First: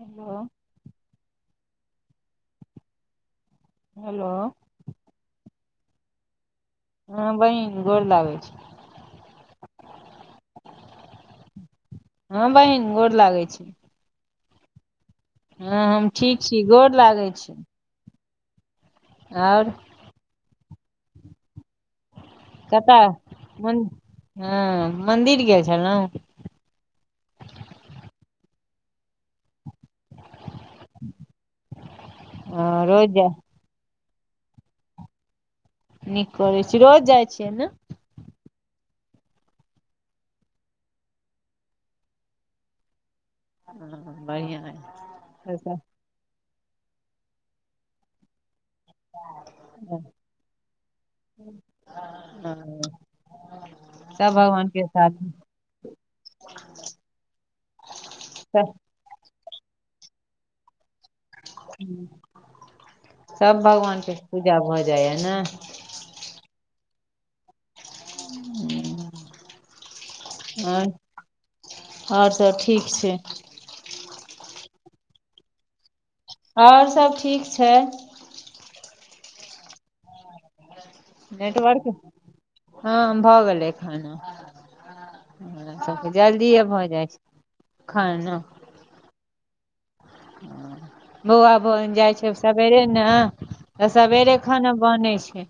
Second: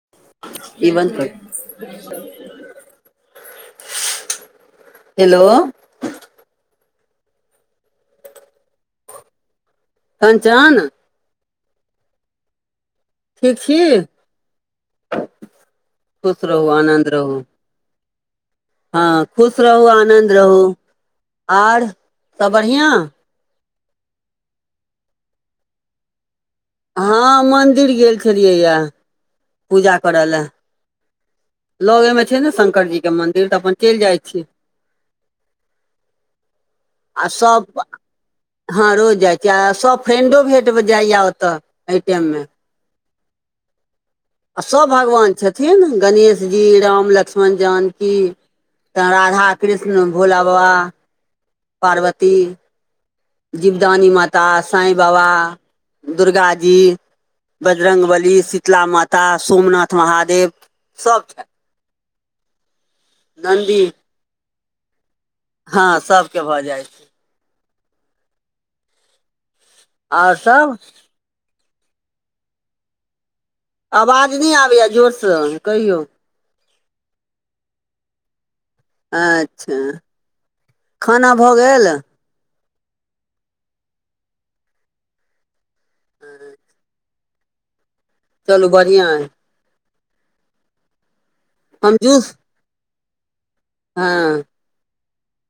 Hello ई वन पर। Hello hello. हँ, बहिन गोर लागै छी। कंचन? हँ बहिन गोर ठीक छी? हँ हम ठीक खुश छी, रहू गोर आनन्द लागै रहू छी। हँ खुश आओर रहू, आनन्द रहू आर सब कत बढ़िआँ मन हँ मन्दिर गेल छलौं? हँ, मन्दिर गेल छलियैये। पूजा कर ले, लगे में छै न हँ, शंकरजी रोज के जा मन्दिर तऽ अपन चैल जाइ छी। नीक करै छी रोज आ जाइ छियै ने? सभ हँ रोज जाइत छी आ सभ फ्रेंडो भेट-भ जाइए ओतऽ ऐ टाइम में। हँ आ बढ़िआँ ऐ, सभ भगवान पैसा छथिन गणेश जी, राम- लक्ष्मण-जानकी तऽ राधा- कृष्ण, भोला बबा। पार्वती हुँ। जिवदानी माता, साईं बावा, दुर्गााजी बजरङ्गबली, सब शीतला माता, सोमनाथ महादेव सब छै सब नन्दी भगवान के पूजा भऽ जैये ने? हँ, सभके भऽ जाय हुँ, आओर सब और? और सब ठीक छै। आवाज नै आबैए जोर स कहियौ। और सब ठीक छै। आच्छ। नेटवर्क, हँ भऽ गेलै खाना। हमरा सबके जल्दिए भऽ जाइ छै- खाना। चलू बढ़िआँ हइ। बौआ भोन हम जाइ जूस छैय सवेरे नहि। त सबवेरे हँ खाना बनै छैय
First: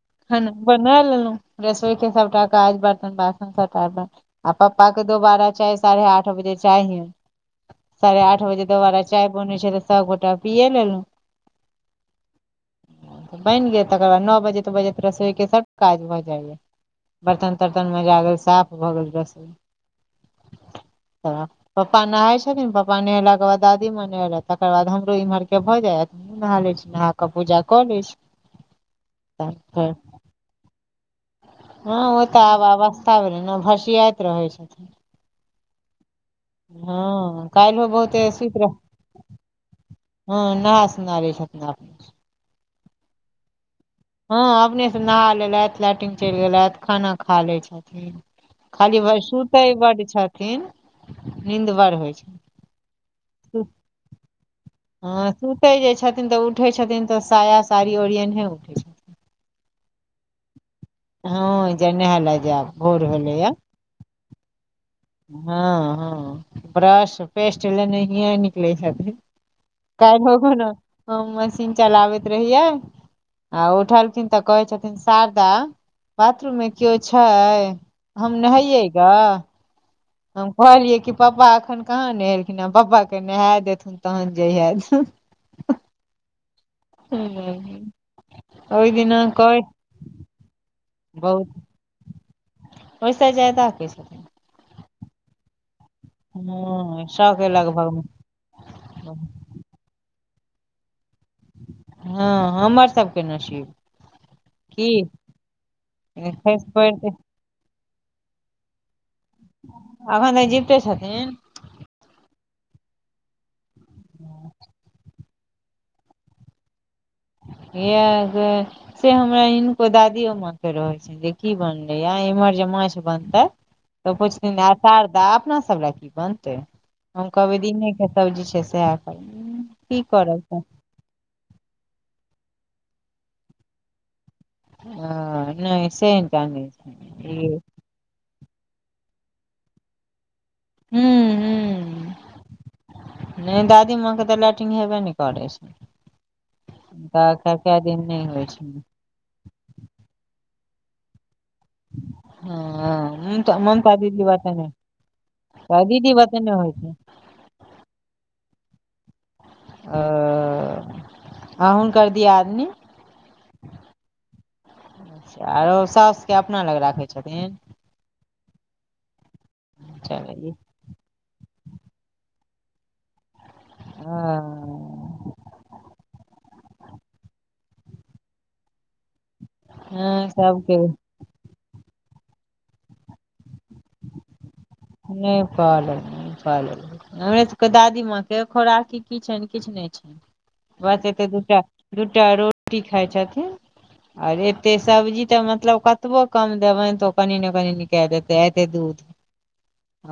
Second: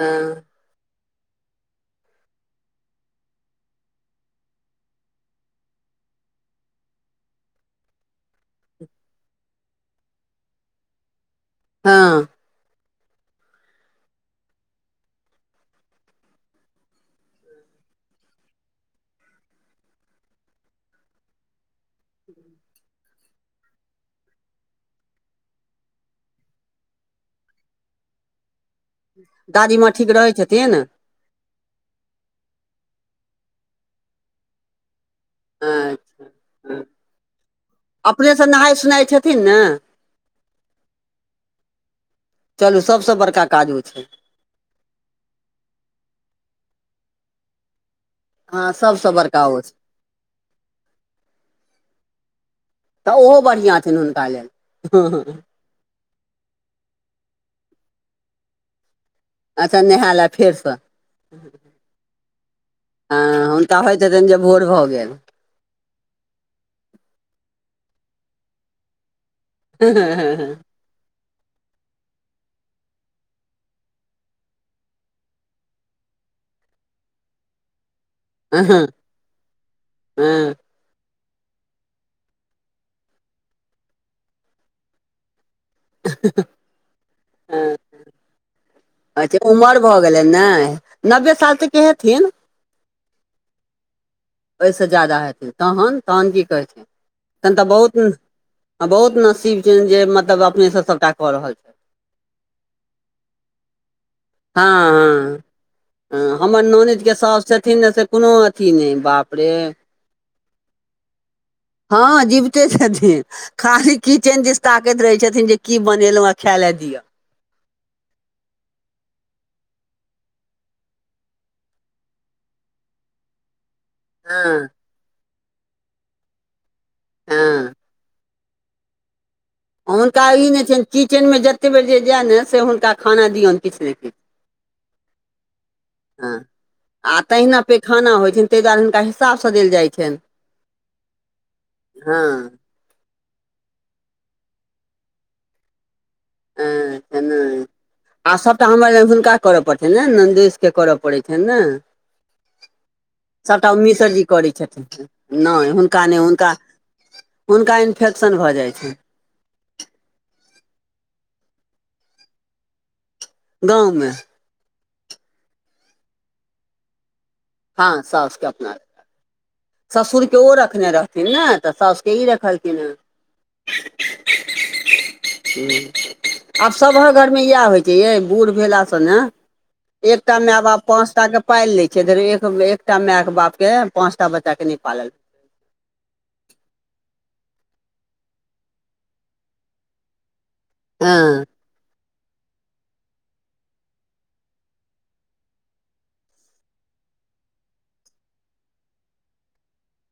हँ खाना बना लेलहुँ रसोई के सभटा काज बर्तन बासन सँभटा आ पप्पा के दोबारा चाय साढ़े आठ बजे चाहि, साढ़े आठ बजे। दुबारा चाय बनै छैय तऽ सँबगोटा पिय लेलहुँ। हाँ। बनि गेल तकर बाद नओ बजे तऽ बजे त रसोइके सँभकाज भऽ जाइया। बर्तन-तर्तन मज गेल साफ भऽ गेल रसोई। त पप्पा नहाय छथिन नहि पप्पा नहि ला के बाद दादी मनल तकर बाद हमरो इम्हर के भऽ जायत। नहा ले छीय नहा कऽ पूजा कऽ ले छीय। दादी माँ ठीक रहै छथिन? हाँ ओ तऽ आब अवस्था भऽ रहै नहि भसियाइत रहै छथिन। हाँ काल्हिहो बहुते अपनेसँ सुति नहाय रह। सोनाय छथिन ने हाँ नहा सुनावे छथित ने अपने चलू सबसँ बड़का काज उ छैय हाँ अपनेसँ नहा लेलथि लैट्रिन चलि गेलथि खाना खा लै छथिन। हँ खाली सबसँ वे बड़का ओ सुते छै बडडछथिन नीन्द बड़ होइ छैन। तऽ ओहो बढ़िऑँ छेन हुनका लेल। हाँ सुते जे छथिन तऽ उठे छथिन तऽ साया साड़ी ओरी एने उठै छथिन। अच्छा नहाय लए फेरसँ। हाँ जे नहा ल जायब भोर भे लैया। त होैत हेन जे भोर भऽ गेल। हँ-हँ ब्रश पेस्ट लेने हिए निकलै छथिन। कालहो होगो न हम मशीन चलाबैत रहियै आ उठलखिन तऽ कहे छथिन शारदा बाथरूम मे कियो छै? हम नहाइयएगा। हम कहलियै कि पप्पा एखन कहाँ नहेलखिन पापाके नहा देथुन तखन जहिये देथुन। हँ-हँ-ह ओहि दिना अच्छा कहै उमर भऽ गेलै नहि नब्बे साल तऽ के हेथिन। ओइसा जाइ ताैै [unintelligible] ओहिसँ ज्यादा हेतै। तहन-तहन की कहे छै हँ सए के तन तऽ लगभग बहुत, मे। बहुत नसीब जे मतलब अपने से सबटा कऽ रहल छै। हँ हमर सबके नसीब। की हँ-हँ-हँ हमर खसि पड़तै नॉनेंद साउस छथिन ने से कुनू अथी नहि बाप रे। अखन तऽ जीबते छथिन? हँ जीबते छथिन खाली किचेन दिस ताकैत रहै छथिन जे की बनेलहुॅं आ खाय ले दिअ। यह से सेह हमरा हिनको दादियो माँ के रहे छै। जे की बनलै हा इम्हर जे माछ बनतै। तऽ पुछथिन आ हँ शारदा अपना सब ल की बनतै? हम कहबै हँ दीनेके सब्जी छै सएह करब [unintelligible] आ हुनका ई नै तऽ छैन किचेनमे जतेक बेर जे जाय नै से हुनका खाना दियोन किछ ने किछ। हां नय से हिनका नै छै, ई पेखाना होइ छैन तई दुआरे हुनका हिसाब से देल जाइ छैन, हां। नय दादी माँ के तऽ लैट्रिग हेबे नय करै छै। हँ तऽ कए-कए दिन नै होइ छै। अरे हुनका। करऽ पड़ते नै नंदोईस के करऽ पड़ै छै नै। हां। सबटा ओ मिशर जी करै छथिन, नै हुनका दीदी नय बतेने हुनका होइ छै हुनका इन्फेक्शन भऽ जाइ छै। आ अ हुनकर दिआदनी गाँव में। आरो सोसके अपना लग राखै छथिन। हां सोसके अपना ससुरके चलि ओ रखने रहथिन नै तऽ सौसके ई रखलखिन हेँ। हँ हुं। आब सभक घरमे इएह होइ छै यै, बूड़ भेला से नै एकटा सबके माय-बाप नहि पाँचटा के पाइल ले छै अगर एक एकटा माय के बाप के पांचटा बच्चा के नै पाला नै पालल, नै पालल होय हमरे सबके दादी माँ के खोराकी की छैन किछ नै छै, बस एते हँ दूटा दूटा रोटी खाय छथिन। आर एते सब्जी तऽ मतलब कतबो कम देबैन तऽ ओ कनि ने कनि निकाल देतै, एते दूध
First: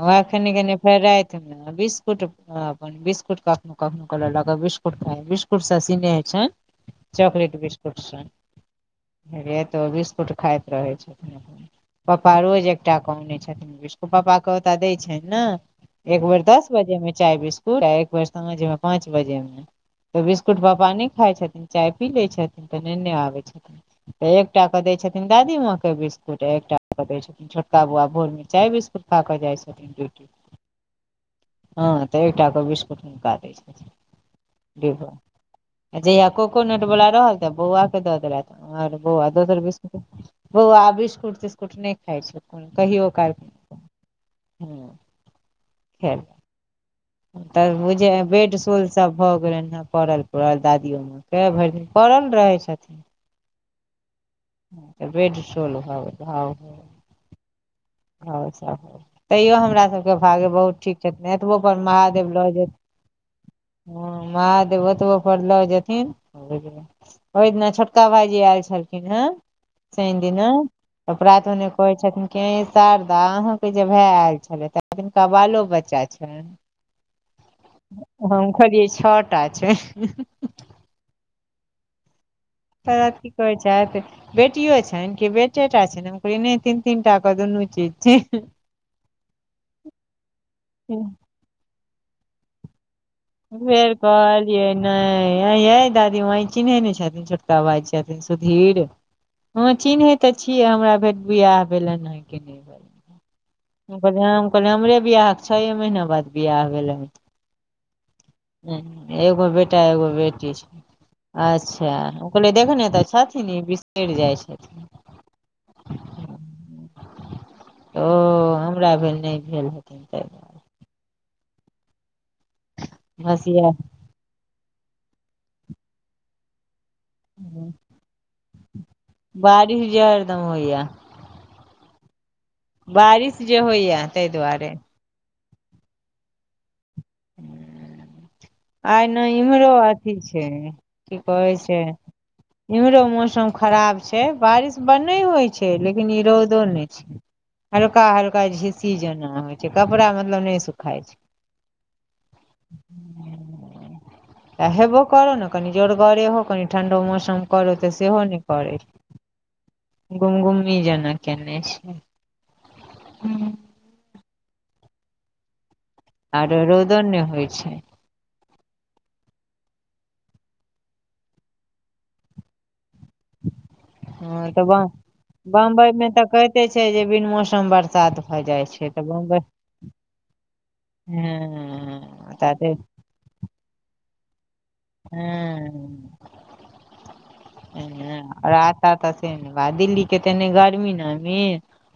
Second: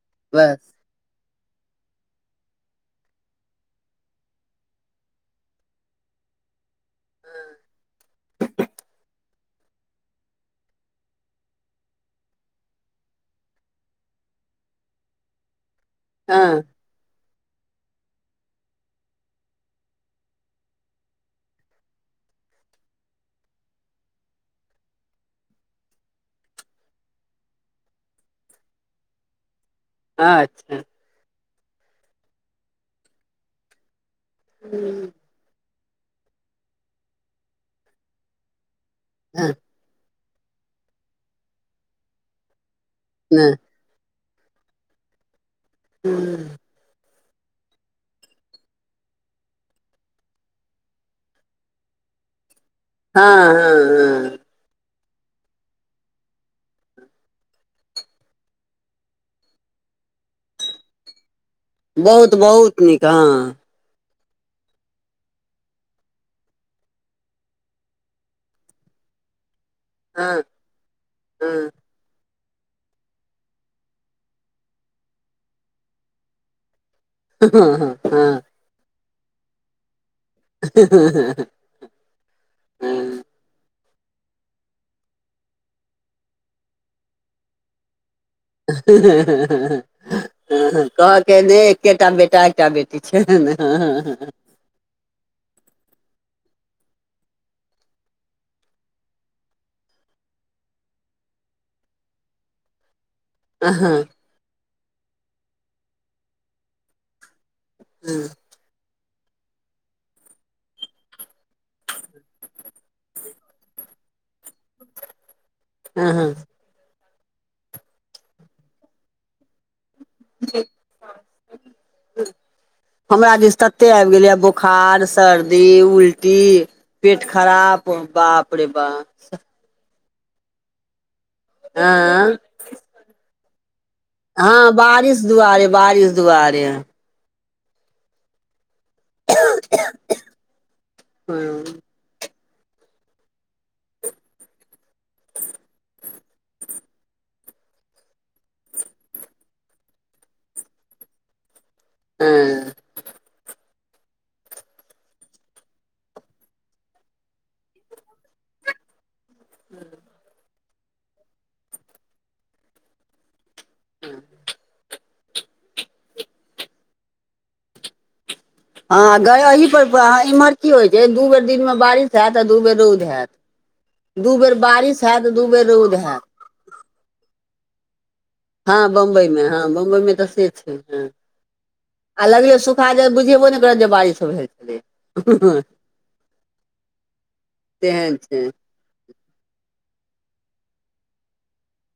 वैह बस कनि-कनि फेर रातमे बिस्कुट अपन बिस्कुट कखनो-कखनो क लेलक बिस्कुट खाय बिस्कुट से स्नेह छैन। चॉकलेट बिस्कुट से राइतो बिस्कुट खाइत रहै छथिन अपन। पप्पा रोज एकटा के आने छथिन बिस्कुट पप्पा के क ओता देय छैन ना एक बेर हँ दस बजे में चाय बिस पूर एक बेर साझमे पाँच बाजेमे। तऽ बिस्कुट पापा नै खाइ छथिन, चाय पी लै छथिन तऽ नेने आबै छथिन। तऽ एकटा केे दै छथिन दादी माँ के बिस्कुट, एकटा के दै छथिन छोटका बौआ भोरमे चाय बिस्कुट खाए कऽ जाइ छथिन ड्यूटी। अच्छा हां तऽ एकटा के बिस्कुट हुनका दै छथिन डिब्बा। जहिया ककोनट वला रहल तऽ बौआ के दऽ देलैथ और बौआ हँ दोसर बिस्क बौआ बिस्कुट-तिस्कुट नै खाइ छै कून कहियो नै। हां। हूं। तब उजे बेड सुल सब भऽ गेलैन हे पड़ल पुरल दादियोमे। तै भर दिन पड़ल रहै छथिन। हां-हां-हां। हां ते बेड सुल [unintelligible] घाव सब हो तईयो हमरा सबके भागे बहुत ठीक छैथ नै एतबो पर महादेव बहुत लऽ जेथ बहुत नीक हँ हां महादेव ओतबो पर लऽ जेथिन त बुझबे। ओय दिना छोटका भाईजी ऐल छलखिन हें सैन हँ दीना, आ परात भेनै हँ कहै कहै छथिन क शारदा अहांके जे भाय आयल छलैथ हैन, तिनका बालो बच्चा छैन? हँ- हँ -हँ खरी छ टा छैन। [inaudible] पलक हँ कि करै छैत बेटियो छैन कि बेटे टा छैन पहिले तीन - तीन टा के दुनू चीज छैन। कहल खैन जे एकेटा बेटा एकटा बेटी छैन। बर क [inaudible] ये नै एंय ये दादी मां इ चिन्है नहि छथिन छोटका भाय छथिन सुधीर हँ चिन्है तऽ छियै, हमरा भेल बिआह भेलनि ह कि नहि। छै हुनकर [inaudible] कह हमरे बीयाहक छ यै महिना बाद बीयाह भेलै। हूं। ह एगो बेटा एगो बेटी छै। अच्छा, ओ कह ल देखने तऽ छथिन ई बिसरि जाइ छथिन हँ - हँ ओ हमरा भेल नहि भेल हथिन तऽ हमरा दिस भसिया तते आ भऽ गेलियै बोखार सर्दी उल्टी पेट खराब बापरे बा [inaudible] [inaudible] एंय बारिश जे होइया ताहि दुआरे दुआारे बारिश दवारेय ह [unintelligible] आइ ने इम्हरो अथी छै, की कहै छै। इम्हरो मौसम खराब छै, बारिश ब नहि होइ छै लेकिन ई रौदो नहि छै हल्का- हल्का झिस्सी जेना होइ छै, कपड़ा मतलब नहि सुखााय छै। एंय हूँ। [inaudible] त हेबो करहो ने, कनि जोड़गरेहो कनि ठण्डो मौसम करहो तऽ सेहो नहि करै छै। गुम- गुमी जेना केने छै। [inaudible] आरो रौउदो नय होइ छै। हँ गयहि पर इम्हर की होइत छै, दू बेर दिन में बारिश हैत आ दू बेर रौद हैत। दू हँ बेर बारिश हैत दू बेर रौद हैत। कहे छै जे बिन मौसम बरसात। भऽ जाइ ह छै तऽ बम्बई में, ह बम्बई में तऽ से छय आ हँ लगले ताते सुख बुझेबो ने करत जे बारिश होय हय। [inaudible] तेहन छै एतऽ से ने बा दिल्ली के तहने गर्मी नामी।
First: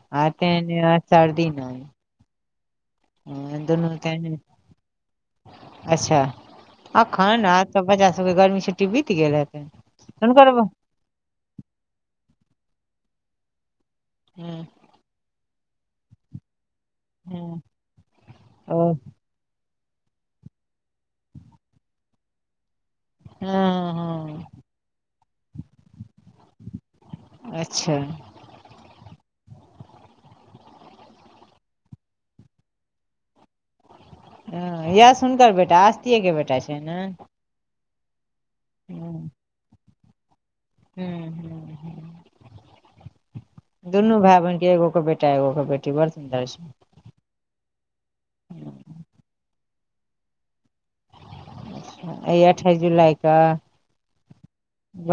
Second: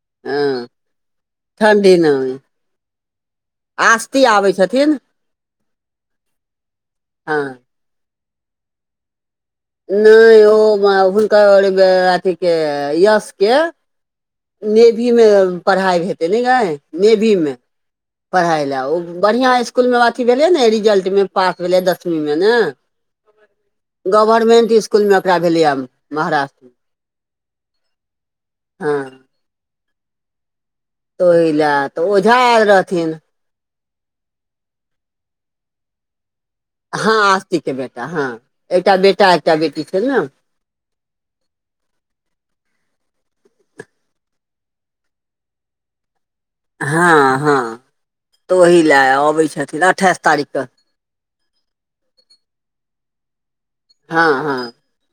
[inaudible] नै। ह दुनू तऽ छथिन अच्छा अखैन हँ तब बच्चा सब के गर्मी छट्टी बित गेलै। नै ओ हुनकर अथी के यश के हँ नेभी मे पढ़ाइ हेतै नै गेैय नेवी में। हँ पढ़ाइ लए ओ बढ़िआँ इसकुलमे अथी भेलै ने रिजल्टमे पास भेलै दसमी में ने। हँ हँ गवर्मेंट इसकुलमे ओकरा भेलै या महाराष्ट्र। अच्छा हँ। ओही लए तऽ ओझा एल रहथिन। हँ यश हुनकर बेटा आस्तिये के बेटा छै। ने हँ आस्तीक के बेटा हँ एकटा हूँ बेटा एकटा बेटी छै ने। हूँ हूँ। दुनू भेएय बहिन के एगो कऽ बेटा एगो कऽ बेटी बड़ सुन्दर छै। हँ हँ तऽ ओहि लए अबै छथिन अठाइस तारीक कऽ। अइ अठाइस जुलाई कऽ हँ हँ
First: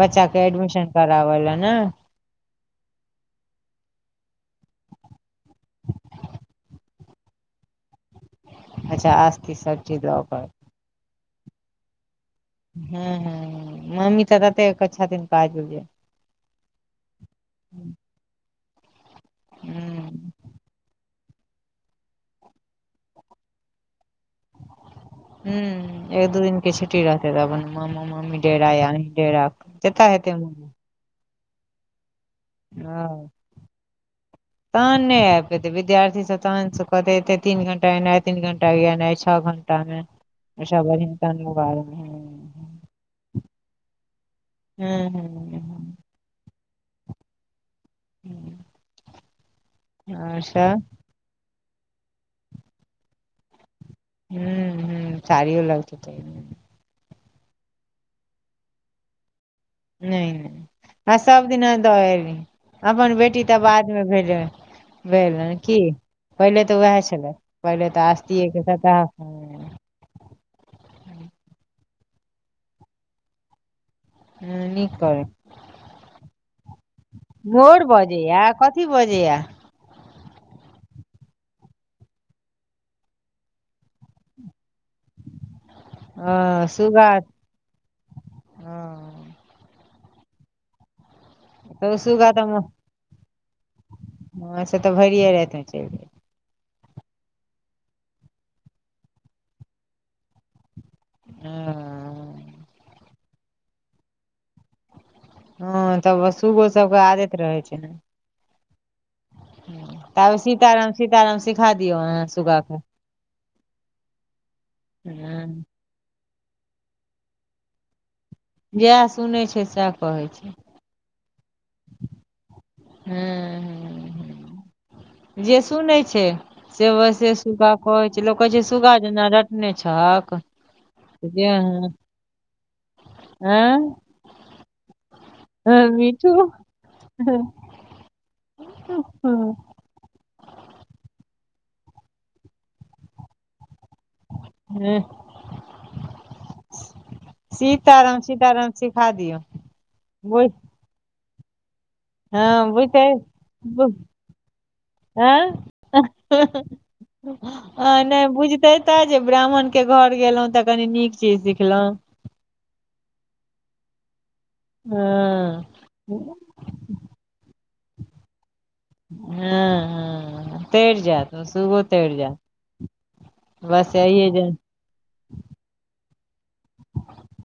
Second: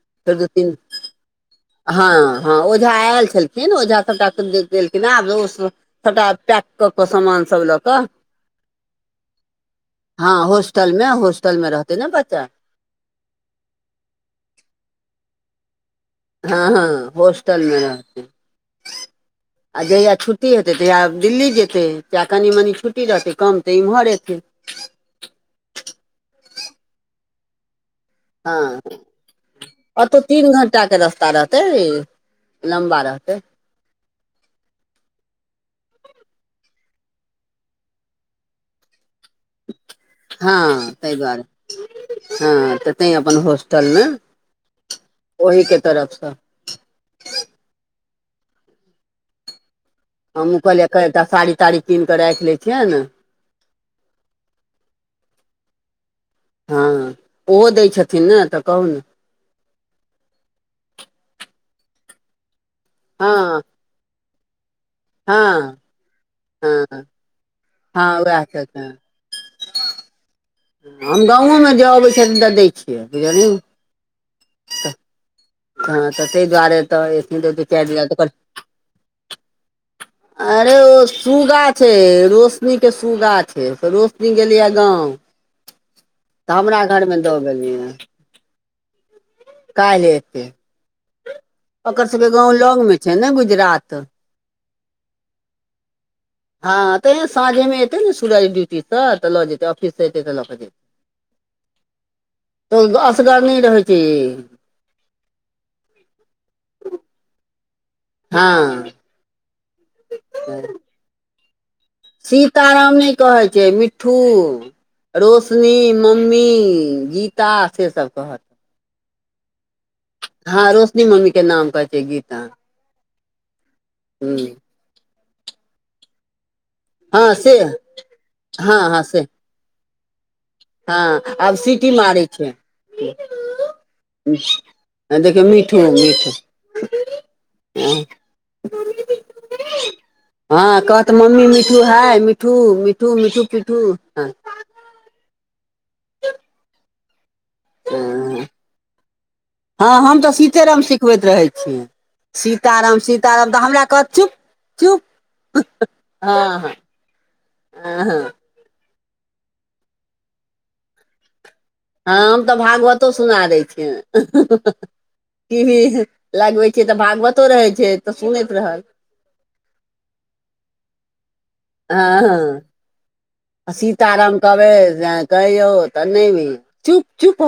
बच्चा फेर के दू तीन एडमिशन। कराबऽ ले नऽ। हँ हँ ओझा एल छेलखिन ओझा सबटा देलखिन हें आब [unintelligible] सबटा पैक कऽ समान सब लऽ कऽ। अच्छा आस्ति सब चीज दऽ कऽ। होस्टल मे होस्टल मे रहतै नऽ बच्चा‌। हँ हँ मम्मी तऽ तते छथिन [unintelligible] जे हँ हँ होस्टल में हूँ रहतै आ जहिया छुट्टी हेतै तहिया। दिल्ली जेतै चाह कनि -मनि छुट्टी रहतै कम तऽ एम्हर एतै। हूँ एक दू दिन के छुट्टी रहतै। अपन मामा मामी हँ डेरा या अहीं डेरा जतऽ ओतौ हेतै तीन मोन। घंटा के रस्ता रहतै। लम्बा हँ। रहतै तहन नै आइब पयतै विद्यार्थीसब तहनसँ कहते एतै तीन घंटा एनाइ तीन घंटा गनाइ छओ घं टा मे अच्छा हँ बढ़िया तैय दुआरे तहन बाद मे हँ तऽ तैं अपन होस्टल में। हूँ, हूँ, हूँ। हू हम ओ कहलियै एकटा साड़ी ताड़ी कीन कऽ रैइख लैए छियैन। हूँ, हूँ सारीयो लगतै। हँ ओहो दै छथिन ने तऽ कहू न। नैय- नैय आ सब दिना दऽ एयली अपन बेटी तऽ हँ बादमे भेज भेल की हँ पहिले हँ तऽ वएह छलै पहिले तऽ हँ उएह आस्तिये के छथिन सबटा हँ। हम गाँव में जे अबै छ तऽ दै छियै बुझलू। हूँ नीक करै। हँ तऽ ताहि दुआरे तऽ एथिन तऽ दू मोर चारि दिना बजेै तऽ ये कथि बजेै या। अरे ओ सुगा छै रोशनी के सुगा छै त रोशनी गेलइए गाँंव। हँ सुगा [unintelligible] ओ कैल्ह एतै तऽ ओ ओकर सबके सुगा गाँव तऽ लग मे छै ने गुजरात। हँ से तऽ भैरिए राइत में चैल जेतेै। हँ तऽ साँझेमे एतै ने सूरज ड्यूटीसँ तऽ लऽ जेतै ऑफिस सँ एतै तऽ लऽ कऽ जेतै। हांए। तऽ असगर नै रहै छै। हँ तब उहो सुगो सबके आदत रहै छै ने। हँ। ताबे सीताराम सीताराम सिखा दियौ अहाँ सुगा के। सीताराम नहि कहै छै मिठ्ठू। हँ रोशनी, मम्मी, गीता सेसभ कहत। जेह सुनै छै सेह कहैत छै। हँ रोशनी मम्मी के नाम कहै छै गीता। हुं हुं। हँअ। जे सुनै छै। से वैसे हँ से सुगा कहै छै लोक कहै छै हँ सुगा हँ से जेना रटने छहक। हँ जे आब सिटी आँ मारै छै मिठ्ठू। देखियौ मिठ्ठू मिठ्ठू मिठू हँ। [inaudible] हँ कहत मम्मी मि्ठू हाय मिठ्ठू मिठू मिठू पि्ठू ह। हेह। सीताराम सीताराम सिखा दियौ भो तम सिखबैत रहै छीये। हँ बुझते कहत चुप चुप आँ। हँ हँ आ हँ नहि हँ बुझते तऽ जे ब्राह्मण के घर गेलहुँं तऽ कनी नीक चीज सिखलहुँ। ह हम तऽ भागवतो सुना देय छियाइन टी हँ वी लगवै छीये तऽ भागवतो रहै छै तऽ सुनैत रहल। हँ ह तैर जैत। त सुगो तैर हँ जायत हँ आ बस यही सीताराम जे कहबै कहियौ तऽ नहि भी चुप चुप